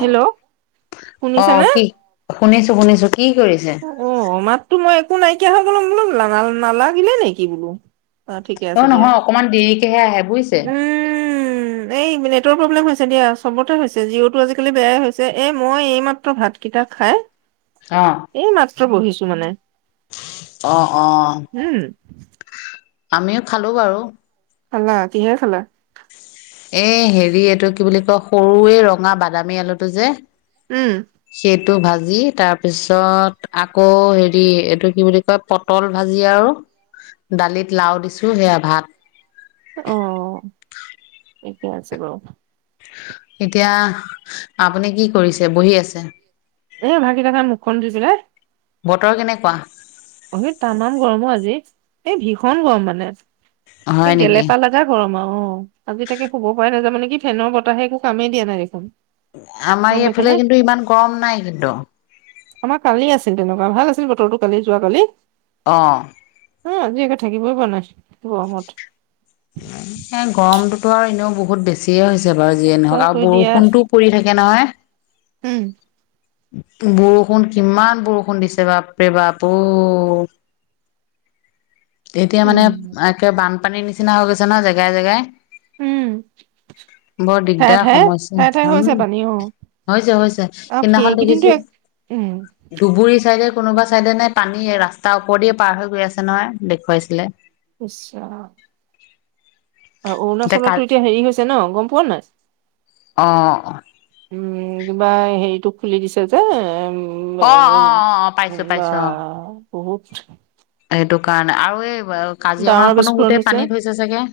Hello শুনিছানে? অ' কি? শুনিছো শুনিছো। কি কৰিছে? অ' মাতটো মই একো নাইকিয়া হৈ গ'ল। মই বোলো না-নালাগিলে নেকি বোলো। অ', ঠিকে আছে দিয়া। নহয় অকমান দেৰিকেহে আহে বুজিছে উম। এই নেটৰ প্ৰ'ব্লেম হৈছে দিয়া। চবতে হৈছে, জিঅ'টো আজি কালি বেয়াই হৈছে। এ মই এইমাত্ৰ ভাত কেইটা খাই অ'। এই মাত্ৰ বহিছো মানে। অ', অ'। উম। আমি খালো বাৰু। খালা, কিহেৰে খালা? এ হেৰি এইটো কি বুলি কয়, সৰু এই ৰঙা বাদামী আলুটো যে। উম। সেইটো ভাজি তাৰপিছত আকৌ হেৰি এইটো কি বুলি কয় পটল ভাজি আৰু দালিত লাউ দিছো সেয়া ভাত। অ' ঠিকে আছে বাৰু। এতিয়া আপুনি কি কৰিছে বহি আছে? [unintelligible] মুখ খন ধুই পেলাই বতৰ কেনেকুৱা? অ' তামাম গৰম অও আজি এই ভীষণ গৰম মানে। সেই হয় নেকি গেলেপা গৰম আও! অ' আজি তাকে শুব পৰাই নাযাব নেকি, ফেনৰ বতাহে একো কামেই দিয়া নাই দেখোন। আমাৰ গম পাইছা এইফালে নে কিন্তু ইমান গৰম নাই কিন্তু। আমাৰ কালি আছিল তেনেকুৱা ভাল আছিল বতৰটো কালি যোৱাকালি। অঁ। এই আজি একে থাকিবই পৰা নাই গৰমত। এই গৰমটোতো আৰু এনেও বহুত বেছিয়ে হৈছে বাৰু যিয়ে নহওক। আৰু কৰি দিয়া বৰষুণতো কৰি থাকে নহয়। উম। বৰষুণ কিমান বৰষুণ দিছে। বাপৰে বাপ অও! এতিয়া মানে উম একে বানপানীৰ নিচিনা হৈ গৈছে ন জেগাই জেগাই। উম বৰ ঠায়ে দিগদাৰ ঠায়ে সমস্যা। ঠায়ে ঠায়ে হম! হৈছে পানী অ হৈছে হৈছে, আৰু সেইদিনাখন সেইকেইদিনটো দেখিছো এক উম। ধুবুৰী চাইডে কোনোবা চাইডে নে পানী ৰাস্তাৰ ওপৰেদি পাৰ হৈ গৈ আছে নহয়। দেখুৱাইছিলে। ইছ ৰাম! আৰু অৰুণাচলতটো এতিয়া হেৰি হৈছে ন গম পোৱা নাই? অ' অ'। উম, কিবা হেৰিটো খুলি দিছে যে। অ অ অ [unintelligible] অ পাইছো পাইছো অ। বহুত সেইটো কাৰণে আৰু এই ডাঙৰ কাজিৰঙাখনো বিস্ফোৰণ গোটেই পানী হৈছে চাগে।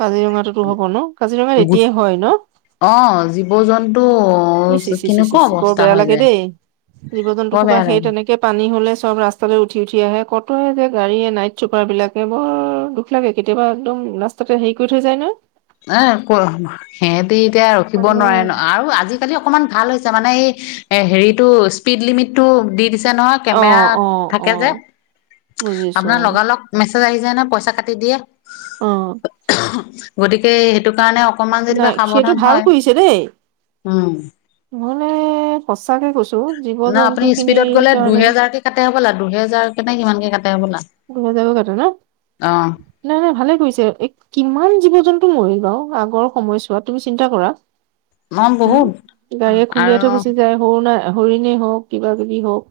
কাজিৰঙাটোতো হ'ব ন, কাজিৰঙাত এতিয়া হয় ন? অ' জীৱ-জন্তু ইচ ইচ ইচ বৰ বেয়া লাগে দেই জীৱ-জন্তু বৰ সোপা বেয়া সেই লাগে। তেনেকে পানী হ'লে চব ৰাস্তালৈ উঠি উঠি আহে। কতে যে গাড়ীয়ে নাইট চুপাৰ বিলাকে বৰ দুখ লাগে কেতিয়াবা একদম ৰাস্তাতে হেৰি কৰি থৈ যায় নহয়। [unintelligible] সিহঁতি এতিয়া ৰখিব মানে নোৱাৰে ন। আৰু আজি আজিকালি অকমান ভাল হৈছে মানে এই এ হেৰিটো স্পীড লিমিটটো দি দিছে নহয়। অ কেমেৰা অ অ থাকে যে বুজিছো আপোনাৰ লগালগ মেছেজ আহি যায় নহয়, পইচা কাটি দিয়ে। অ'। গতিকে সেইটো কাৰণে অকমান যেনিবা নাই সেইটো সাৱধান ভাল হয়। উম! [unintelligible] সচাঁকে কৈছো। জীৱ না জন্তু আপুনি খিনিৰ স্পীডত গ'লে কাৰণে দুহেজাৰকে কাটে হ'বলা, দুহেজাৰকে নে কিমানকে কাটে হ'বলা। দুহেজাৰকে কাটে ন? অ', নাই নাই ভালে কৰিছে। কিমান জীৱ-জন্তু মৰি বাও আগৰ সময়ছোৱাত তুমি চিন্তা কৰা। মই উম বহুত গাড়ীয়ে খুন্দিয়াই থৈ আৰু গুচি যায় সৰু নাই হৰিণেই হওক কিবা-কিবি হওক।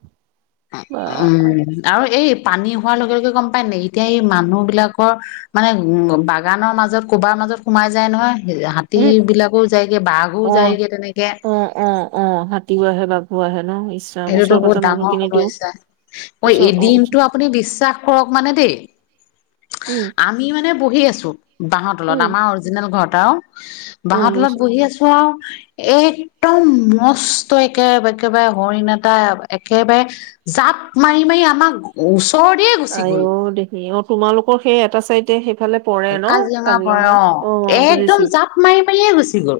বা [unintelligible] উম আৰু এই পানী হোৱাৰ লগে লগে গম পায় নাই এতিয়া এই মানুহ বিলাকৰ মানে উ বাগানৰ মাজত কবাৰ মাজত সোমাই যায় নহয় উম হাতীবিলাকো যায়গে বাঘো অ যায়গে তেনেকে। অ' অ'। অ' হাতীও আহে বাঘো আহে ন' ইচ। এইটোতো বহুত ডাঙৰ সমস্যা। মই ওচৰ অ এদিনটো আপুনি বিশ্বাস কৰক মানে দেই উম। আমি মানে বহি আছো বাঁহৰ তলত উম আমাৰ অৰিজিনেল ঘৰৰ আও। অ বাঁহৰ তলত বুজিছো বহি আছো আৰু একদম মস্ত একেবাৰে একেবাৰে হৰিণ এটা একেবাৰে জাপ মাৰি মাৰি আমাক ওচৰেদিয়ে আই ঐ দেহি অ' তোমালোকৰ সেই এটা চাইডে সেইফালে পৰে ন' কাজিৰঙা অ' একদম বুজিছো। জাপ মাৰি মাৰিয়ে গুচি গ'ল।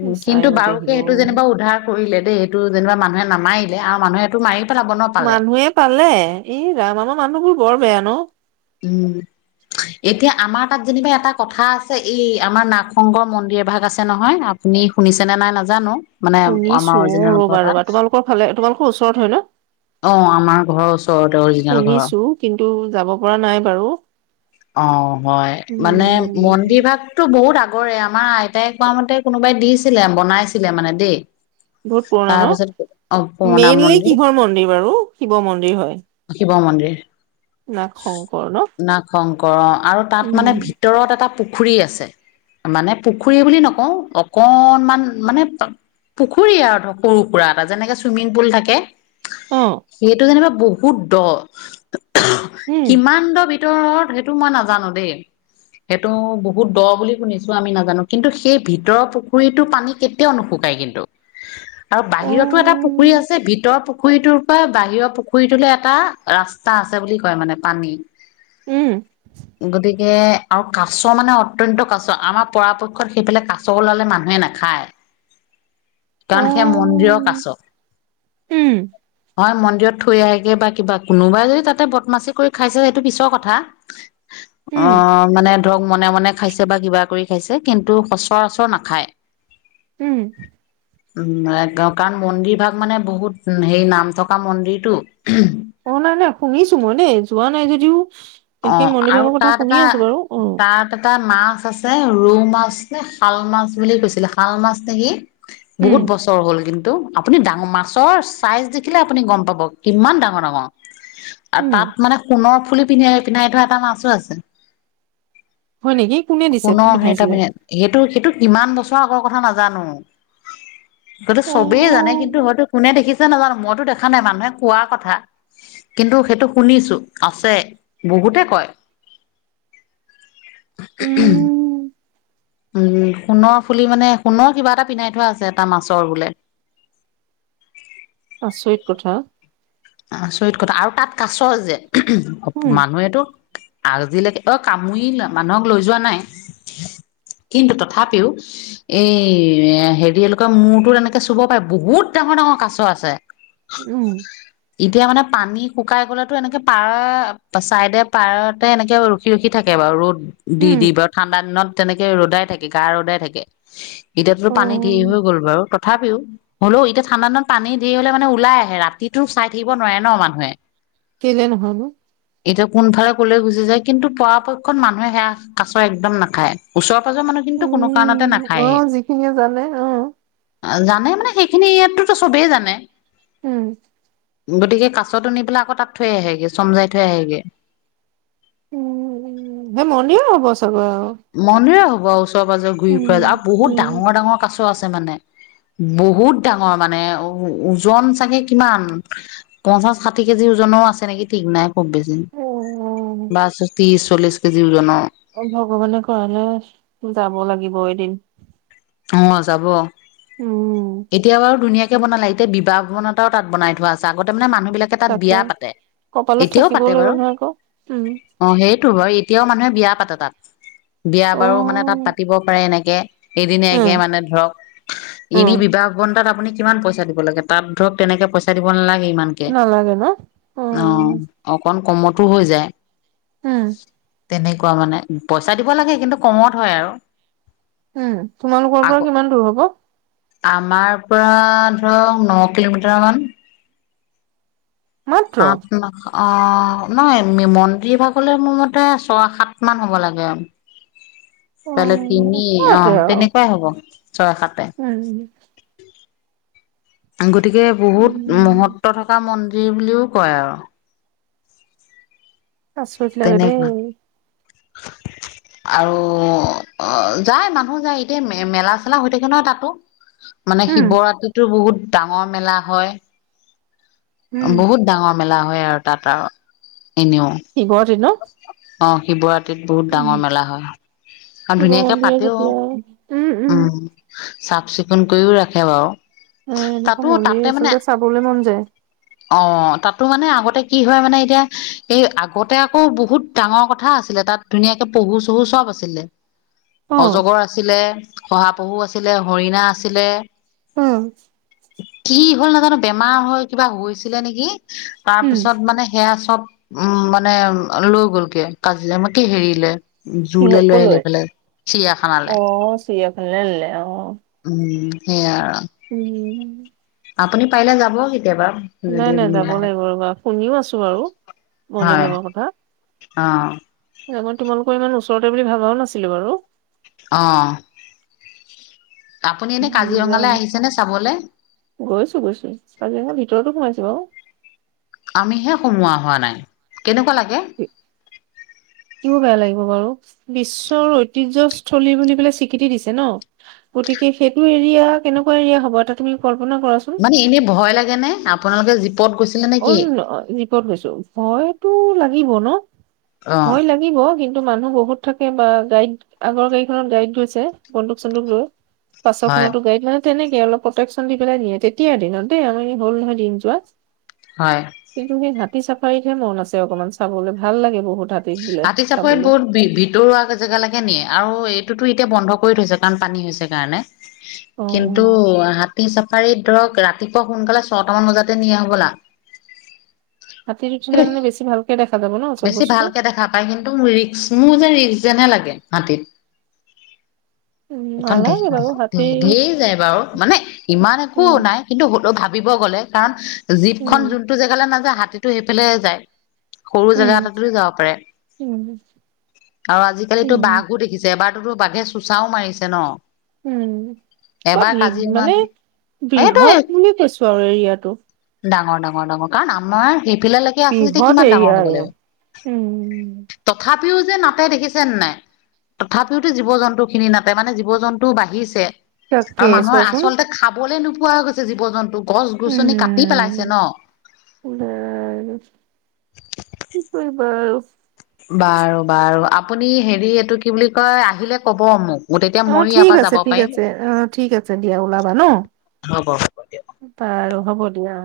উ ইচ কিন্তু আইও দেহি বাৰুকে অ সেইটো যেনিবা উদ্ধাৰ কৰিলে দেই এইটো যেনিবা মানুহে নামাৰিলে আৰু মানুহেটো মাৰিব মানুহে পালে ই ৰাম আমাৰ মানুহবোৰ বৰ বেয়া ন। উম। এতিয়া আমাৰ তাত যেনিবা এটা কথা আছে। এই আমাৰ নাগ শংকৰ মন্দিৰ ভাগ আছে নহয়। আপুনি শুনিছেনে নাই নাজানো। মানে আমাৰ শুনিছো অ' অৰিজিনেল ঘৰ ৰ'বা তাত। ৰ'বা তোমালোকৰ ফালে তোমালোকৰ ওচৰত হয় ন। অ' আমাৰ ঘৰৰ ওচৰতে অৰিজিনেল ঘৰৰ শুনিছো কিন্তু যাব পৰা নাই বাৰু। অ' হয় মানে। মন্দিৰ উম ভাগতো বহুত আগৰে আমাৰ আইতাই কোৱা মতে কোনোবাই দিছিলে, বনাইছিলে মানে দেই। বহুত পুৰণা তাৰপিছত অ' ন' পুৰণা মেইনলি মন্দিৰ কিহৰ মন্দিৰ বাৰু, শিৱ মন্দিৰ হয়। শিৱ মন্দিৰ। নাগ শংকৰ ন নাগংকৰ আৰু তাত মানে উম ভিতৰত এটা পুখুৰী আছে। মানে পুখুৰী বুলি নকও অকনমান মানে পুখুৰী আৰু সৰুসুৰা এটা যেনেকে চুইমিং পুল থাকে। অ'। সেইটো যেনিবা বহুত দ উম কিমান দ ভিতৰত সেইটো মই নাজানো দেই। সেইটো বহুত দ বুলি শুনিছো আমি নাজানো কিন্তু সেই ভিতৰৰ পুখুৰীতো পানী কেতিয়াও নুশুকাই কিন্তু। আৰু অ বাহিৰতো এটা পুখুৰী আছে ভিতৰ পুখুৰীটোৰ পৰা বাহিৰৰ পুখুৰী পুখুৰীটোলৈ এটা ৰাস্তা আছে বুলি কয় মানে পানী উম গতিকে আৰু কাছ মানে অত্যন্ত কাছ। আমাৰ পৰাপক্ষত সেইফালে কাছ ওলালে মানুহে নাখায়। অ কাৰণ সেয়া মন্দিৰৰ কাছ উম হয় মন্দিৰত থৈ আহেগে বা কিবা কোনোবাই যদি তাতে বদমাচি কৰি খাইছে সেইটো পিছৰ কথা। উম অ'। মানে ধৰক মনে মনে খাইছে বা কিবা কৰি খাইছে কিন্তু সচৰাচৰ নাখায়। উম। উ কৰা কাৰণ মন্দিৰ ভাগ মানে বহুত হে নাম থকা মন্দিৰ। টো অ, নাই-নাই শুনিছো মই দেই যোৱা নাই যদিও সেই অঁ', মন্দিৰ আৰু ভাগৰ কথা তা'ত শুনি এটা আছো বাৰু অ তা'ত- এটা মাছ আছে ৰৌ মাছ নে শাল মাছ বুলি কৈছিলে, শাল মাছ নেকি। উম বহুত বছৰ হ'ল কিন্তু- আপুনি ডাঙৰ মাছৰ চাইজ দেখিলে আপুনি গম পাব কিমান ডাঙৰ-ডাঙৰ। আৰু উম তা'ত মানে সোণৰ ফুলি পিন্ধাই-পিন্ধাই থোৱা এটা মাছো আছে। হয় নেকি? কোনে দিছে, পিন্ধাইছিলে? সেইটো-সেইটো কিমান বছৰ আগৰ কথা নাজানো। সেইটো অ চবেই জানে, কিন্তু হয়তো কোনে দেখিছে- নাজানো, মইতো দেখা নাই মানুহে কোৱা কথা, কিন্তু সেইটো শুনিছো আছে। বহুতে কয়। উম উম' সোণৰ ফুলি মানে সোণৰ কিবা এটা পিন্ধাই থোৱা আছে এটা মাছৰ বোলে। আচৰিত কথা। আচৰিত কথা, আৰু তা'ত কাছ যে উম মানুহেতো আজিলৈকে- অ', কামুৰিলে মানুহক লৈ যোৱা নাই। কিন্তু তথাপিও- এই এ' হেৰি এওঁলোকৰ মূৰটোত এনেকে চুব পাৰে, বহুত ডাঙৰ-ডাঙৰ কাছ আছে। উম। এতিয়া মানে পানী শুকাই গ'লেতো এনেকে পাৰ চাইডে পাৰতে এনেকে ৰখি-ৰখি থাকে বাৰু ৰ'দ- উম দি-দি বাৰু। ঠাণ্ডা দিনত তেনেকে ৰ'দাই থাকে, গা ৰ'দাই থাকে। এতিয়াতো পানী ঢেৰ অ', হৈ গ'ল বাৰু। ত- থাপিও, হ'লেও এতিয়া ঠাণ্ডা দিনত পানী ঢেৰ হ'লে মানে ওলাই আহে ৰাতিটো চাই- থাকিব নোৱাৰে ন' মানুহে। কেই'লে নহয় নো? এতিয়া কোনফালে কলৈ গুচি যায়, কিন্তু পৰাপক্ষত মানুহে সেয়া কাছ একদম নাখায়। ওচৰে-পাজৰে মানুহখিনি তো কিন্তু কোনো কাৰণতে উম, নাখায়েই। অ', যিখিনিয়ে জানে অ', অ', জানে মানে সেইখিনি ইয়াতে তো চবেই জানে। উম। গতিকে কাছতো নি পেলাই আকৌ তা'ত থৈ আহেগে, চমজাই থৈ আহেগে। উম-উম, সেই মন্দিৰৰ হ'ব ছাগে আৰু। মন্দিৰৰে হ'ব আৰু ওচৰে-পাজৰে ঘূৰি উম, ফুৰা আৰু বহুত উম, ডাঙৰ-ডাঙৰ কাছ আছে মানে। বহুত ডাঙৰ মানে ও-ওজন চাগে কিমান- পঞ্চাছ, ষাঠি কেজিৰ ওজনৰো আছে নেকি ঠিক নাই খুব বেছি। অ', বা-শ-ত্ৰিশ, চল্লিশ কেজিৰ ওজনৰ। অ', ভগৱানে কৰা'লে যাব লাগিব এদিন। অঁ', যাব। উম, এতিয়া বাৰু ধুনীয়াক কে বনালে। এতিয়া বিবাহ ভৱন এটাও তা'ত বনাই থোৱা আছে। আগতে মানে মানুহ বিলাক- কে তা'ত তাকে বিয়া পাতে, কপালত এতিয়াও থাকিবও পাতে লাগিব বাৰু। নহয় আকৌ উম, অঁ', -সেইটো বাৰু, এতিয়াও মানুহে বিয়া পাতে তা'ত বিয়া বাৰু মানে তা'ত অ', পাতিব পাৰে এনেকে। এদিনীয়াকে উম, মানে ধৰক, এনেই উম, বিবাহ ভৱন তা'ত আপুনি- কিমান পইচা দিব লাগে? তা'ত ধৰক তেনেকে পইচা দিব নালাগে ইমানকে, নালাগে ন? অঁ',। উম, অকণ কমতো হৈ যায়। উম। তেনেকুৱা মানে। পইচা দিব লাগে, কিন্তু কমত হয় আৰু। হুম, তোমালোকৰ আগ পৰা কিমান দূৰ হ'ব? আমাৰ পৰা ধৰক ন' কিলোমিটাৰ মান। মাত্ৰ আঠ, ন অ', নহয়, মে-মন্দিৰ ভাগলৈ মোৰ মতে ছয়, সাত মান হ'ব লাগে। [unintelligible] অ', তিনি ওচৰতে অ', আৰু তেনেকুৱাই হ'ব ছয়, সাতে উম। গতিকে বহুত উম। মহত্ব থকা মন্দিৰ বুলিও কয় আৰু। আচৰিত লাগে দেই। তেনেকুৱা আৰু অ', যায় মানুহ যায়, এতিয়া মে-মেলা চেলা হৈ থাকে নহয়, তাতো। মানে উম, শিৱৰাত্ৰিতো বহুত ডাঙৰ মেলা হয়, উম। বহুত ডাঙৰ মেলা হয়, আৰু তাত আৰু এনেও শিৱৰাত্ৰিত ন? অ', শিৱৰা তিত বহুত ডাঙৰ মেলা হয়, আৰু শিৱ ধুনীয়াকে মন্দিৰে পাতেও যেতিয়া উম। চাফ চিকুণ কৰিও ৰাখে বাৰু। উম, তাতো এনেকুৱা মন্দিৰ তাতে মানে আচলতে চাবলৈ মন যায়। অ', তাতো মানে আগতে কি হয়, মানে এতিয়া এই আগতে আ আকৌ বহুত ডাঙৰ কথা আছিলে, তাত ধুনীয়াকে পহু, চহু চব আছিলে, অ', অজগৰ আ ছিলে শহাপহু আছিলে, হৰিণা আছিলে। উম। কি হ'ল নাজানোঁ, বেমাৰ হৈ কিবা হৈছিলে নেকি, উম। তাৰপিছত মানে সেয়া চব উম, মানে লৈ গ'লগে কাজিৰ কি হেৰিলে কিহ যুলে লৈ আহিলে কলৈ এইফালে চিৰিয়াখানালে। অ', চিৰিয়াখানালৈ নিলে অ'। উম, সেয়া আৰু উম। আপুনি পাৰিলে যাব কেতিয়াবা। নাই, যদি নাই যাব মিলাই লাগিব ৰ'বা শুনিও আছোঁ বাৰু মন্দিৰভাগৰ কথা। অ'। মই তোমালোকৰ ইমান ওচৰতে বুলি ভাবাও নাছিলোঁ বাৰু। অ'। আপুনি এনে কাজিৰঙালে আহিছেনে চাবলে? গৈছোঁ, গৈছোঁ কাজিৰঙা ভিতৰতো সোমাইছোঁ বাৰু। আমিহে সোমোৱা হোৱা নাই, কেনেকুৱা লাগে? [unintelligible] কিয় বেয়া লাগিব বাৰু, বিশ্বৰ ঐতিহ্যস্থলী বুলি পেলাই স্বীকৃতি দিছে ন। গতিকে সেইটো এৰিয়া কেনেকুৱা এৰিয়া হ'ব এটা তুমি কল্পনা কৰাচোন। মানে এনেই ভয় লাগেনে? আপোনালোকে জীপত গৈছ অ', জীপত গৈছোঁ, ভয়তো লাগিব ন' অ', ভয় লাগি গিব, কিন্তু মানুহ বহুত থাকে বা গাইড আগৰ গাড়ীখনত গাইড গৈছে বন্দুক, চন্দুক লৈ। হয়, পাছৰখনতো গাইড মানে, তেনেকে অলপ প্ৰটেকচন দি পেলাই নিয়ে, তেতিয়াৰ দিনত দেই আমি হ'ল নহয় দিন যোৱা। হয়। কিন্তু সেই হাতী চাফাৰীতহে মন আছে অকমান চাবলে ভাল লাগে বহুত হাত হাতী চাফাৰীত বহুত ভি-ভিতৰুৱা জে জেগালৈকে নিয়ে, আৰু এইটোতো এতিয়া বন্ধ কৰি থৈছে কাৰণ পানী হৈছে কাৰণে। কিন্তু অ হাতী চাফাৰীত ধৰক ৰা তিপুৱা সোনকালে ছটা মান বজাতে নিয়ে হ'বলা। হাতীত উঠিলে কিন্তু মানে বেছি ভালকৈ দেখা। যাব ন চব বেছি বস্তু ভালকে দেখা পায় কিন্তু মোৰ ৰিস্ক মোৰ যে ৰিস্ক যেনে লাগে হাতীত। উম অকণ নালাগে বাৰু হাতী ঢেৰ যায় বাৰু মানে ইমান একো উম নাই। কিন্তু হ'লেও ভাবিব গ'লে কাৰণ জীপখন উম যোনটো জেগালৈ নাযায় হাতীটো সেইফালে যায়। সৰু জেগা উম এটাটো যাব পাৰে উম আৰু আজিকালিতো উম বাঘো দেখিছ। জ এবাৰতোতো বাঘে চোচাও মাৰিছে ন। উম বা এবাৰ বি কাজিৰঙাত মানে এইটো ব্ৰিহত বুলি কৈছো আৰু এই এৰিয়াটো। ডাঙৰ ডাঙৰ ডাঙৰ কাৰণ আমাৰ সেইফিলালেকে আছে যেতিয়া বৃহৎ কিমান এৰিয়া ডাঙৰ হ'ব আৰু লাগিব। উম। তথাপিও যে নাতে দেখিছে নে নাই। তথাপিওতো জীৱ জন্তু খিনি নাটে মানে জীৱ জন্তু বাঢ়িছে। তাকে আৰু মানুহৰ চোৱাচোন আচলতে খাবলে নোপোৱা হৈ গৈছে জীৱ জন্তু গছ গছনি কাটি পেলাইছে ন। এই কি কৰিবা আৰু। বাৰু বাৰু আপুনি হেৰি এইটো কি বুলি কয় আহিলে ক'ব মোক। তেতিয়া অ ময়ো ইয়াৰ ঠিক পৰা আছে যাব ঠিক পাৰিম আছে অ ঠিক আছে দিয়া ওলাবা ন। হ'ব হ'ব দিয়া বাৰু হব দিয়া অ।